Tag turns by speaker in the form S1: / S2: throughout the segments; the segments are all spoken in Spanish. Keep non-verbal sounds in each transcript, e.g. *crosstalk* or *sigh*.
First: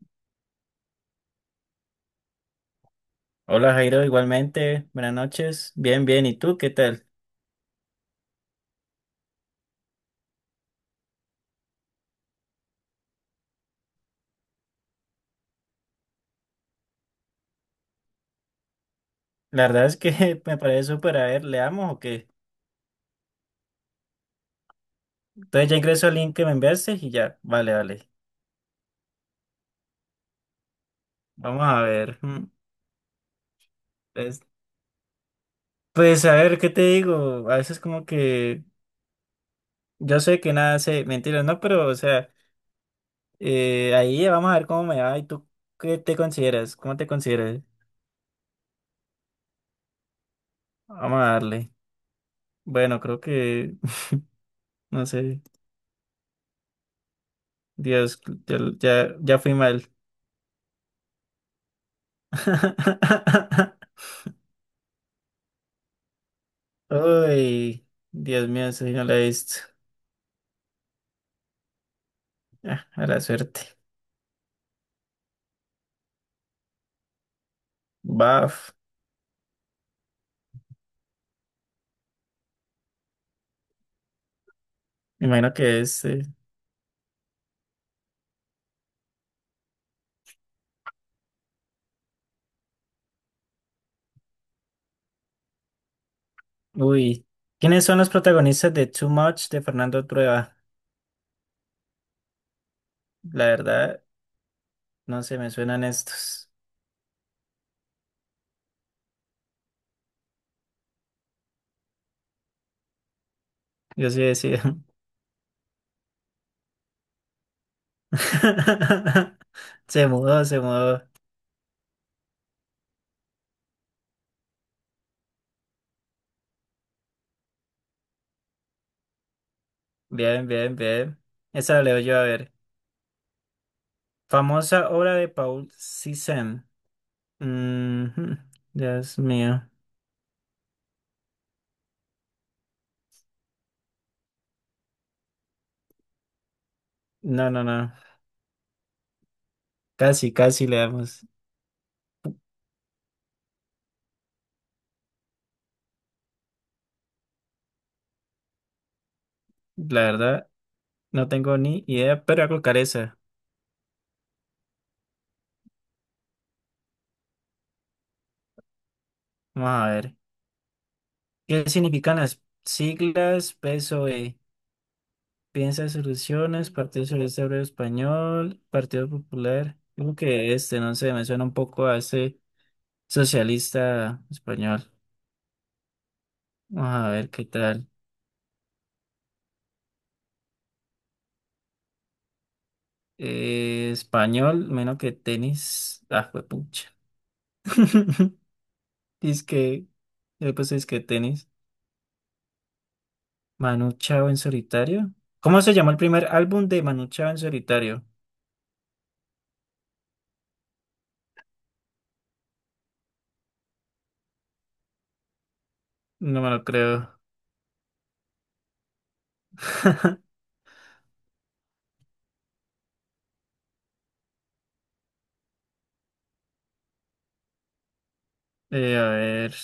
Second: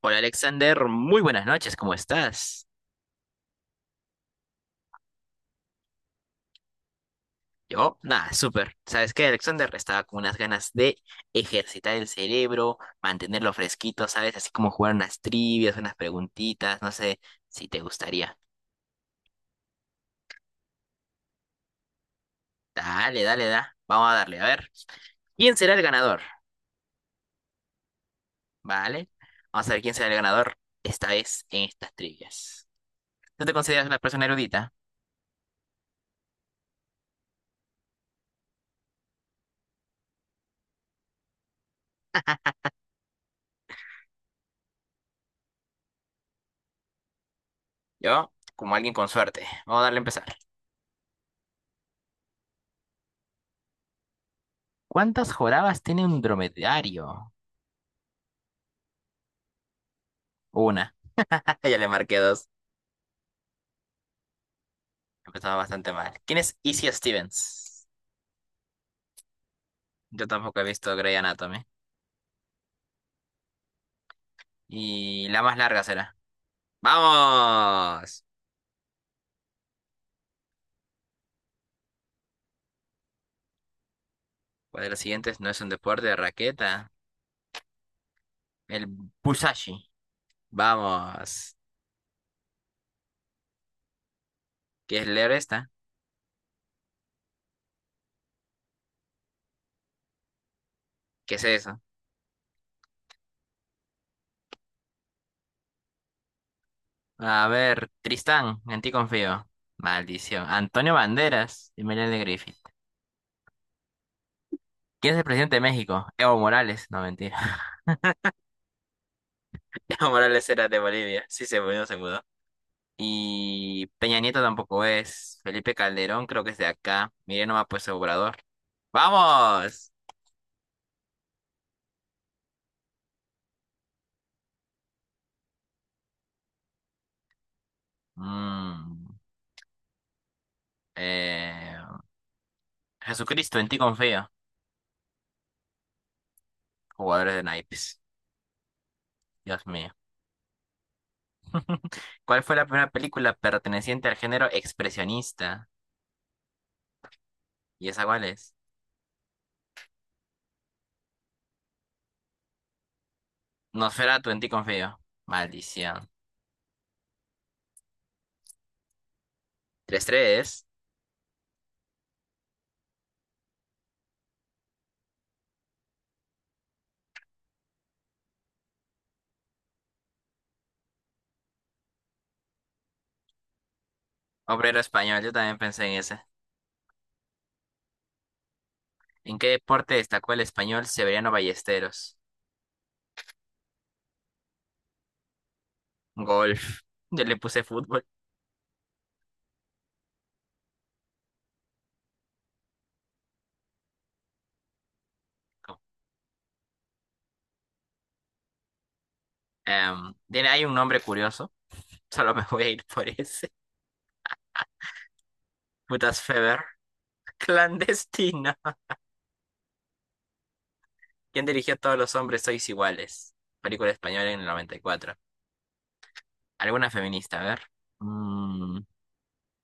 S1: Hola Alexander, muy buenas noches, ¿cómo estás?
S2: Hola Jairo, igualmente, buenas noches. Bien, bien, ¿y tú qué tal?
S1: Yo, nada, súper. ¿Sabes qué, Alexander? Estaba con unas ganas de ejercitar el cerebro, mantenerlo fresquito, ¿sabes? Así como jugar unas trivias, unas preguntitas, no sé si te gustaría.
S2: La verdad es que *laughs* me parece súper, a ver, leamos o qué.
S1: Dale, dale, da. Vamos a darle, a ver. ¿Quién
S2: Entonces
S1: será
S2: ya
S1: el
S2: ingreso al
S1: ganador?
S2: link que me enviaste y ya, vale, vale.
S1: ¿Vale? Vamos a ver quién será el ganador esta vez
S2: Vamos
S1: en
S2: a
S1: estas
S2: ver.
S1: trivias. ¿Tú te consideras una persona
S2: Pues,
S1: erudita?
S2: pues a ver, ¿qué te digo? A veces como que yo sé que nada sé, mentiras, no, pero o sea, ahí vamos a ver cómo me va y tú qué te consideras, cómo te consideras.
S1: Yo, como alguien con suerte. Vamos a darle a empezar.
S2: Vamos a darle. Bueno, *laughs* no
S1: ¿Cuántas
S2: sé.
S1: jorabas tiene un dromedario?
S2: Dios, ya fui mal.
S1: Una. *laughs* Ya le marqué dos.
S2: *laughs*
S1: Empezaba bastante mal. ¿Quién es Izzy Stevens?
S2: Uy, Dios mío, esa sí no la he visto.
S1: Yo tampoco he visto Grey Anatomy.
S2: Ah, a la suerte.
S1: Y la más larga será. ¡Vamos!
S2: Baf,
S1: ¿Cuál de los
S2: me
S1: siguientes no
S2: imagino
S1: es un
S2: que es.
S1: deporte de raqueta? El Busashi. Vamos. ¿Qué es leer esta?
S2: Uy, ¿quiénes son los protagonistas de Too Much de Fernando Trueba?
S1: ¿Qué es eso?
S2: La verdad, no se me suenan estos.
S1: A ver, Tristán, en ti confío. Maldición. Antonio Banderas y Melanie de Griffith.
S2: Yo sí decía.
S1: ¿Quién es el presidente de México? Evo Morales. No, mentira.
S2: *laughs*
S1: *laughs*
S2: Se
S1: Evo
S2: mudó,
S1: Morales
S2: se
S1: era de
S2: mudó.
S1: Bolivia. Sí, se mudó, se mudó. Y Peña Nieto tampoco es. Felipe Calderón creo que es de acá. Mire nomás pues Obrador. ¡Vamos!
S2: Bien, bien, bien. Esa la leo yo a ver. Famosa obra de Paul Cézanne. Mhm.
S1: Mm,
S2: Dios mío.
S1: eh, Jesucristo, en ti confío. Jugadores de
S2: No, no, no.
S1: naipes. Dios mío.
S2: Casi, casi le damos.
S1: *laughs* ¿Cuál fue la primera película perteneciente al género expresionista? ¿Y esa cuál es?
S2: La verdad, no tengo ni idea, pero voy a colocar esa.
S1: Nosferatu, en ti confío. Maldición.
S2: Vamos a
S1: Tres
S2: ver.
S1: tres.
S2: ¿Qué significan las siglas PSOE? Piensa soluciones, Partido Socialista Obrero Español, Partido Popular. Creo que este, no sé, me suena un poco a este socialista
S1: Obrero
S2: español.
S1: español, yo también pensé en ese.
S2: Vamos a ver qué tal.
S1: ¿En qué deporte destacó el español Severiano Ballesteros?
S2: Español, menos que tenis. Ah, fue
S1: Golf.
S2: pucha.
S1: Yo le puse fútbol.
S2: *laughs* Dice que, yo pues es que tenis. Manu Chao en solitario. ¿Cómo se llamó el primer álbum de Manu Chao en solitario?
S1: Tiene hay un nombre curioso. *laughs* Solo me voy a ir por ese. Putas
S2: No me
S1: Feber.
S2: lo creo.
S1: *laughs* Clandestina.
S2: *laughs*
S1: ¿Quién dirigió Todos los hombres sois iguales? Película española en el noventa y cuatro. ¿Alguna feminista? A ver. Mm,
S2: A ver.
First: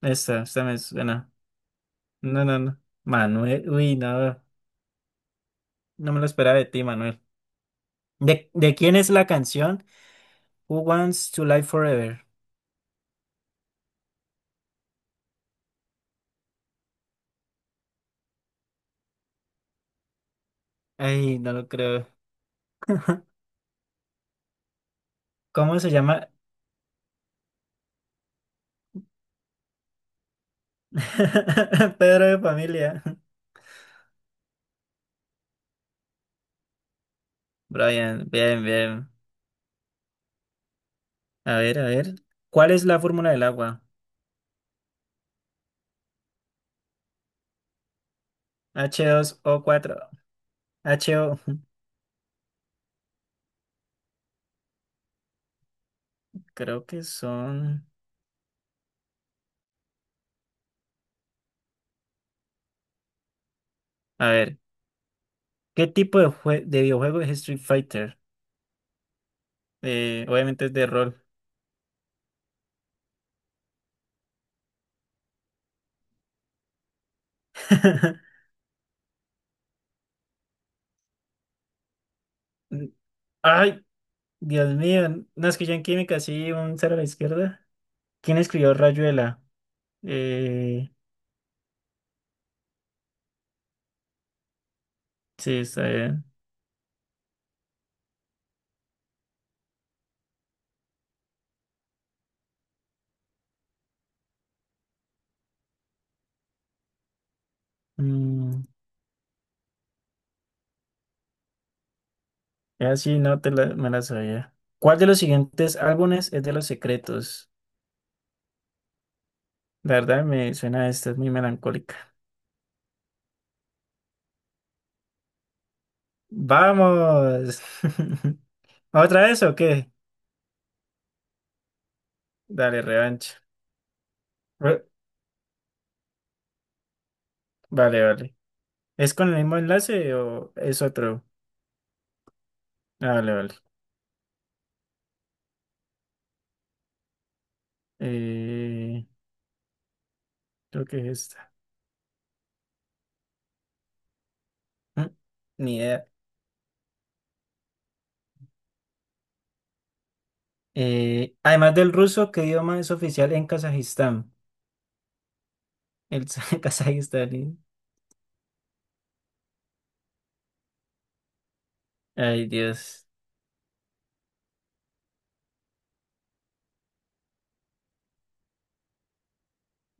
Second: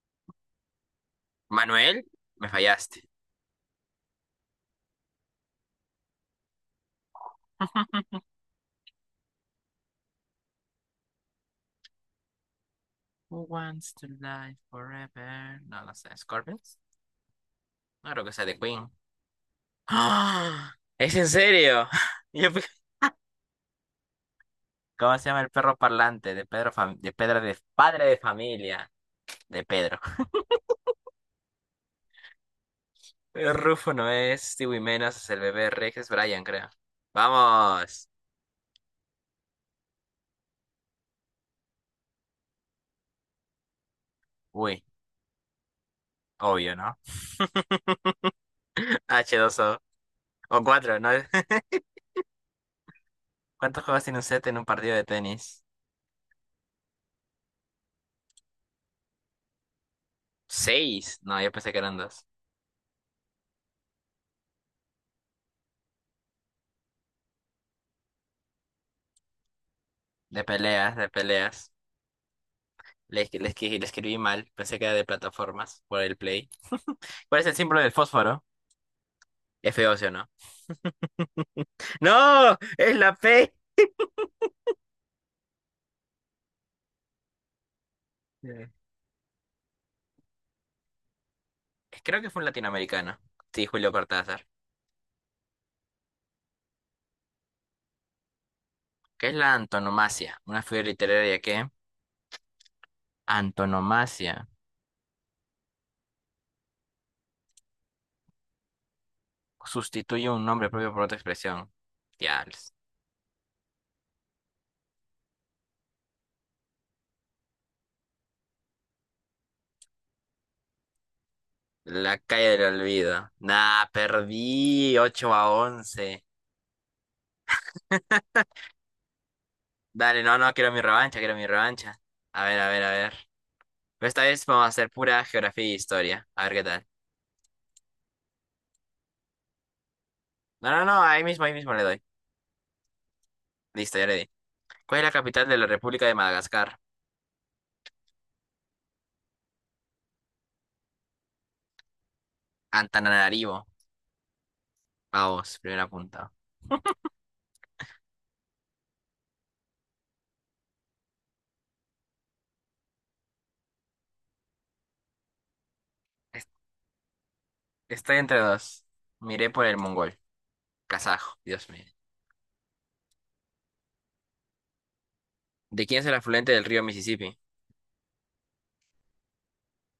S2: Esta me suena.
S1: Manuel,
S2: No,
S1: me
S2: no, no.
S1: fallaste.
S2: Manuel. Uy, no. No me lo esperaba de ti, Manuel.
S1: *laughs*
S2: ¿De quién es la canción Who Wants to Live Forever?
S1: Who wants to live forever? No lo sé. ¿Scorpions? No creo que sea de Queen. *gasps* ¡Ah! ¿Es en
S2: Ay, no lo
S1: serio?
S2: creo.
S1: *laughs* Yo pe-
S2: *laughs*
S1: ¿Cómo se llama el perro
S2: ¿Cómo se llama?
S1: parlante de Pedro Fam- de Pedro de padre de familia? De Pedro.
S2: *laughs* Pedro de familia.
S1: Rufo no es Stewie Menas, es el bebé Rex, es Brian, creo. ¡Vamos!
S2: Brian, bien, bien. A ver, a ver. ¿Cuál es la fórmula del agua?
S1: Uy, obvio, ¿no? *laughs*
S2: H dos o
S1: H2O.
S2: cuatro.
S1: O cuatro, ¿no?
S2: H O.
S1: *laughs* ¿Cuántos juegos tiene un set en un partido de tenis?
S2: *laughs* Creo que son.
S1: Seis. No, yo pensé que eran dos.
S2: A ver. ¿Qué tipo de, de videojuego es Street Fighter?
S1: De
S2: Obviamente es de
S1: peleas, de
S2: rol.
S1: peleas. Le, escri- le escribí mal, pensé que era de plataformas, por el play. *laughs* ¿Cuál es el símbolo del
S2: *laughs*
S1: fósforo? F-óseo, ¿no? ¡No! ¡Es la P!
S2: Ay, Dios mío. No, es que yo en química sí, un cero a la izquierda. ¿Quién
S1: Sí.
S2: escribió Rayuela? Eh,
S1: Creo que fue un latinoamericano. Sí, Julio Cortázar.
S2: sí, está bien.
S1: ¿Qué es la antonomasia? Una figura literaria que antonomasia.
S2: Mm,
S1: Sustituye un nombre propio por otra expresión. Diablos.
S2: ya sí, no te la, me la sabía. ¿Cuál de los siguientes álbumes es de Los Secretos? La verdad me suena esta, es muy melancólica.
S1: La calle del olvido. Nah, perdí 8 a 11.
S2: ¡Vamos! *laughs* ¿Otra vez o qué?
S1: Dale, no, no, quiero mi revancha, quiero mi revancha. A ver, a ver,
S2: Dale,
S1: a ver.
S2: revancha.
S1: Pero esta vez vamos a
S2: Re-
S1: hacer pura geografía e historia. A ver qué tal.
S2: Vale, vale. ¿Es con el mismo enlace o
S1: No,
S2: es
S1: no, no,
S2: otro?
S1: ahí mismo le doy.
S2: Ah, vale, vale.
S1: Listo, ya le di. ¿Cuál es la capital de la República de Madagascar?
S2: Eh, creo que es este.
S1: Antananarivo.
S2: Mm,
S1: Vamos,
S2: Ni
S1: primer
S2: idea.
S1: apuntado.
S2: Además del ruso, ¿qué idioma es oficial en Kazajistán? El *laughs*
S1: Es- Estoy entre dos. Miré por el mongol. Kazajo, Dios mío.
S2: Ay, Dios.
S1: ¿De quién es el afluente del río Mississippi?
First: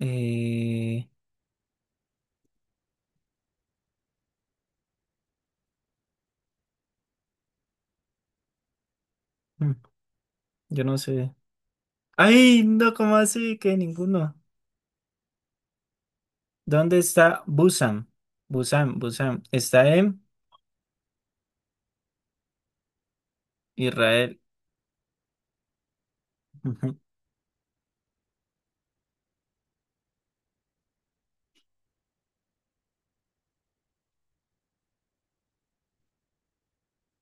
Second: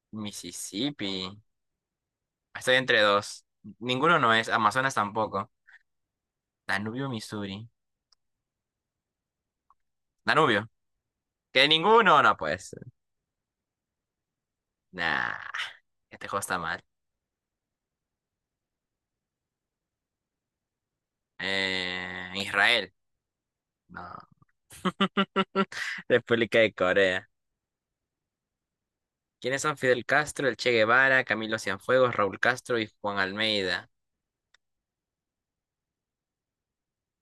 S2: Eh,
S1: Mississippi. Estoy entre dos. Ninguno no es. Amazonas tampoco. Danubio, Missouri.
S2: mm,
S1: Danubio.
S2: yo no sé.
S1: Que ninguno no puede
S2: Ay,
S1: ser.
S2: no, ¿cómo así? Que ninguno.
S1: Nah, este juego está mal.
S2: ¿Dónde está Busan? Busan, Busan. Está en
S1: Israel. No.
S2: Israel.
S1: *laughs* República de
S2: Ujú.
S1: Corea. ¿Quiénes son Fidel Castro, el Che Guevara, Camilo Cienfuegos, Raúl Castro y Juan Almeida?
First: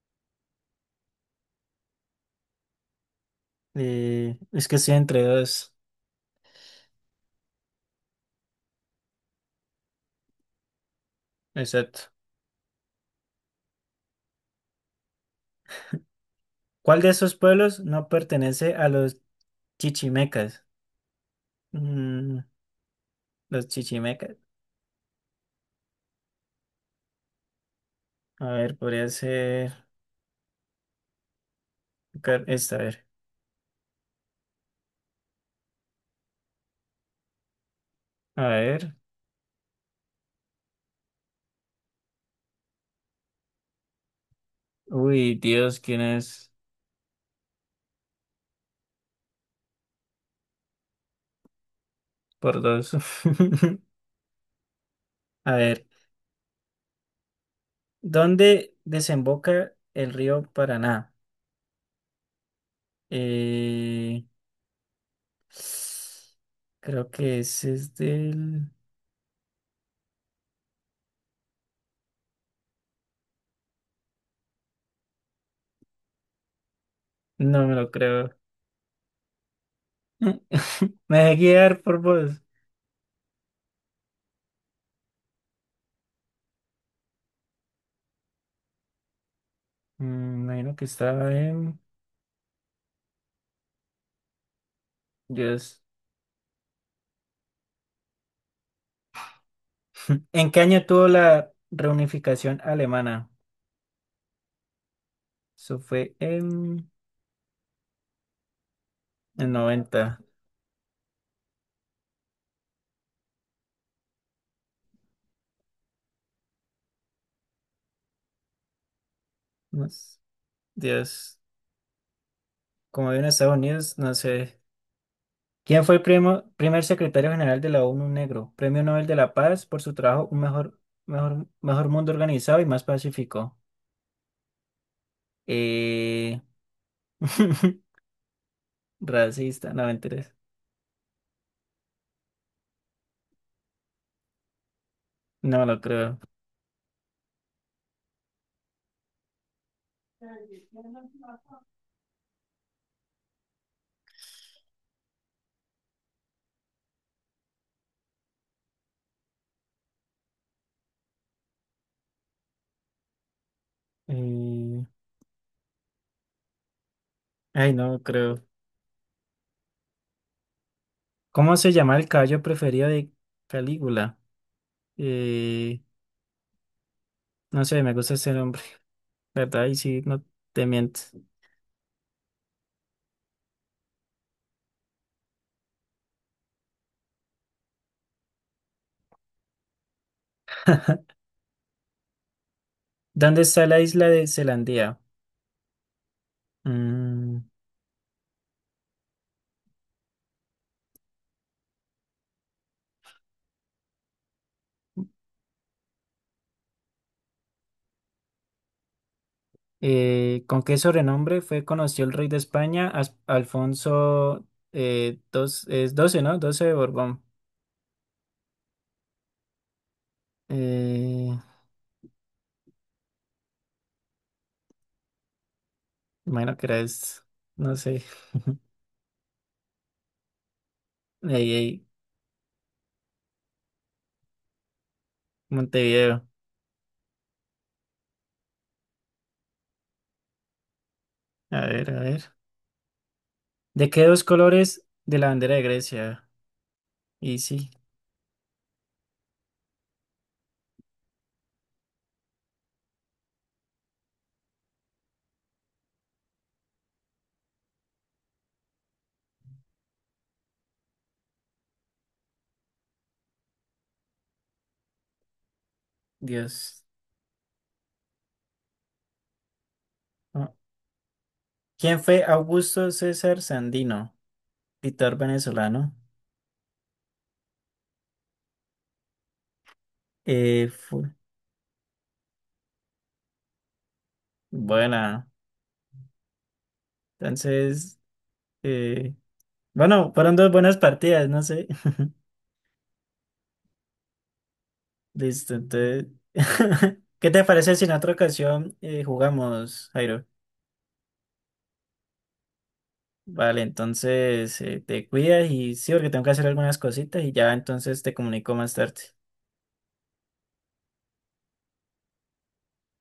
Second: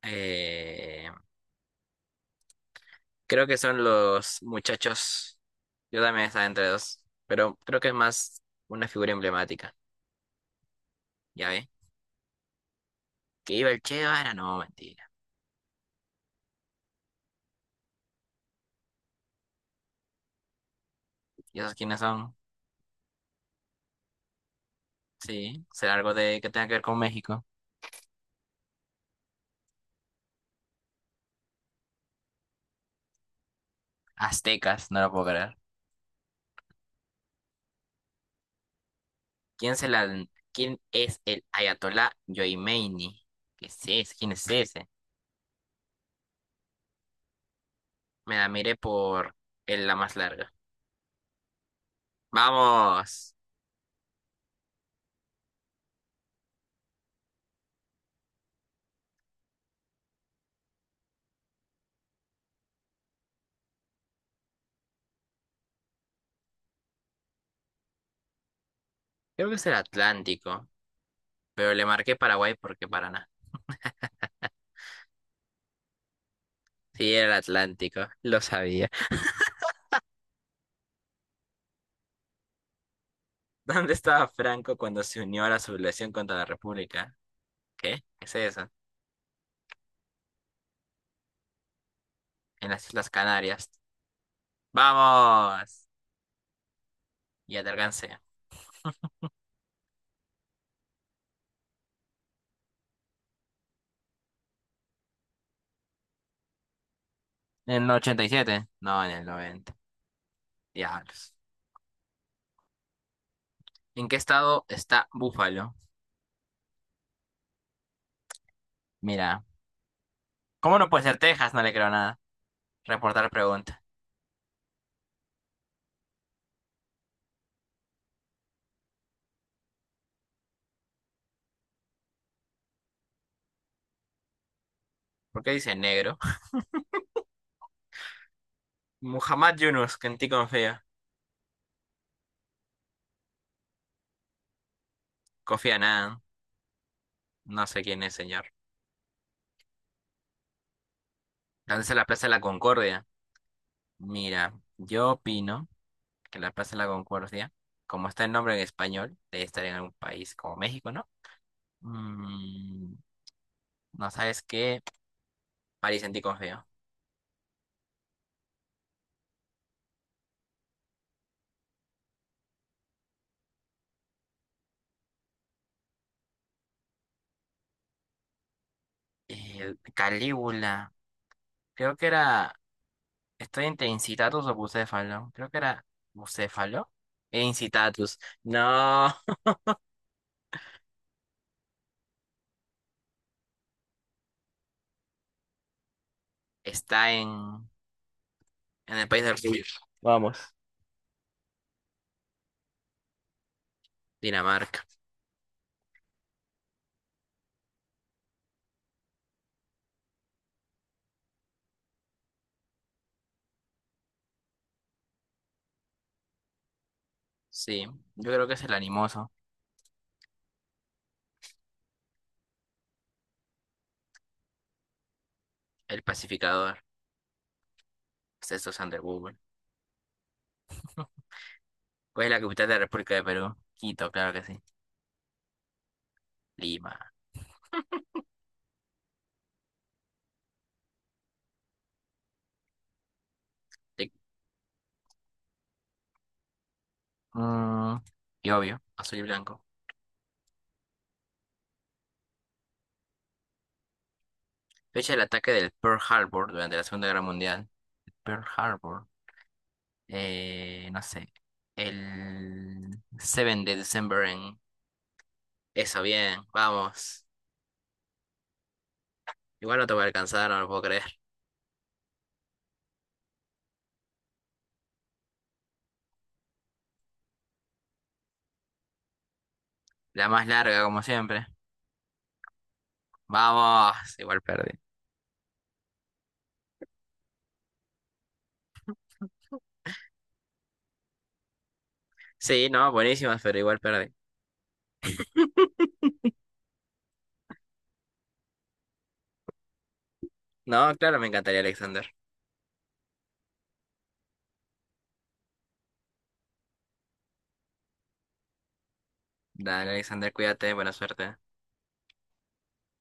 S1: Eh, creo que son los
S2: Es que estoy entre
S1: muchachos.
S2: dos.
S1: Yo también estaba entre dos, pero creo que es más una figura emblemática. ¿Ya ve?
S2: Exacto.
S1: Que iba el Che Guevara, no, mentira.
S2: ¿Cuál de esos pueblos no pertenece a los chichimecas?
S1: ¿Y esos quiénes son?
S2: Mm, los chichimecas.
S1: Sí, será algo de que tenga que ver con México.
S2: A ver, podría ser esta, a ver.
S1: Aztecas, no lo puedo creer.
S2: A ver.
S1: ¿Quién, se la, quién es el Ayatolá Yomeini? ¿Qué es ese? ¿Quién es ese?
S2: Uy, Dios, ¿quién es?
S1: Me la miré por el- la más larga.
S2: Por dos. *laughs*
S1: ¡Vamos!
S2: A ver. ¿Dónde desemboca el río Paraná? Eh, creo que ese es del...
S1: Creo que es el Atlántico, pero le marqué Paraguay porque Paraná. Sí, era el
S2: No me lo
S1: Atlántico,
S2: creo.
S1: lo sabía. *laughs*
S2: *laughs* Me dejé guiar por vos.
S1: ¿Dónde estaba Franco cuando se unió a la sublevación contra la República? ¿Qué? ¿Qué es eso?
S2: Mm, imagino que estaba en...
S1: En las Islas Canarias.
S2: Dios.
S1: ¡Vamos! Ya te alcancé.
S2: *laughs* ¿En qué año tuvo la reunificación alemana? Eso fue en
S1: ¿En el ochenta y siete? No, en el
S2: el
S1: noventa.
S2: 90.
S1: Diablos. ¿En qué estado está Búfalo? Mira,
S2: No s-
S1: ¿cómo no puede ser
S2: Dios.
S1: Texas? No le creo nada.
S2: Como
S1: Reportar
S2: viene Estados
S1: pregunta.
S2: Unidos, no sé. ¿Quién fue el primer secretario general de la ONU Negro? Premio Nobel de la Paz por su trabajo. Un mejor mundo organizado y más pacífico.
S1: ¿Por qué dice negro?
S2: Eh... *laughs*
S1: Muhammad
S2: Racista, no me
S1: Yunus, que en ti
S2: interesa.
S1: confío.
S2: No
S1: Confía
S2: lo creo.
S1: nada. No sé quién es, señor. ¿Dónde está la Plaza de la Concordia? Mira, yo opino que la Plaza de la Concordia, como está el nombre en español, debe estar en algún país como México, ¿no? Mm, no sabes qué.
S2: Eh,
S1: París, en ti confío.
S2: Ay, no lo creo. ¿Cómo se llama el caballo preferido de Calígula? Eh, No sé, me gusta ese nombre, ¿verdad? Y sí, no te
S1: Calígula.
S2: mientes.
S1: Creo que era. Estoy entre incitatus o bucéfalo. Creo que era bucéfalo. E incitatus. No,
S2: ¿Dónde está la isla de Zelandia?
S1: está
S2: Mm.
S1: en el país del sur. Vamos. Dinamarca.
S2: ¿Con qué sobrenombre fue conocido el rey de España, Alfonso dos, es 12, ¿no? Doce de Borbón.
S1: Sí, yo creo que es el animoso,
S2: Eh,
S1: el
S2: bueno, que
S1: pacificador.
S2: era no sé,
S1: Sexto Sander Google.
S2: ahí, ahí,
S1: ¿Cuál es la capital de la República de Perú? Quito, claro que sí.
S2: Montevideo.
S1: Lima.
S2: A ver, a ver. ¿De qué
S1: Tic.
S2: dos colores de la bandera de Grecia? Y sí,
S1: Mm, y obvio, azul y blanco. Fecha del ataque del Pearl Harbor durante la Segunda Guerra Mundial. Pearl Harbor. No sé. El 7 de diciembre. Eso, bien,
S2: Dios.
S1: vamos. Igual no te voy a alcanzar,
S2: No.
S1: no lo puedo creer.
S2: ¿Quién fue Augusto César Sandino, dictador venezolano?
S1: La más larga, como
S2: Fue,
S1: siempre. Vamos, igual perdí.
S2: buena. Entonces, eh, bueno, fueron dos buenas partidas, no sé.
S1: Sí, no, buenísimas, pero igual perdí.
S2: Listo, entonces. *laughs* ¿Qué te parece si en otra ocasión jugamos, Jairo?
S1: No, claro, me encantaría Alexander.
S2: Vale, entonces te cuidas y sí, porque tengo que hacer algunas cositas y ya entonces te comunico más tarde.
S1: Dale, Alexander, cuídate, buena suerte.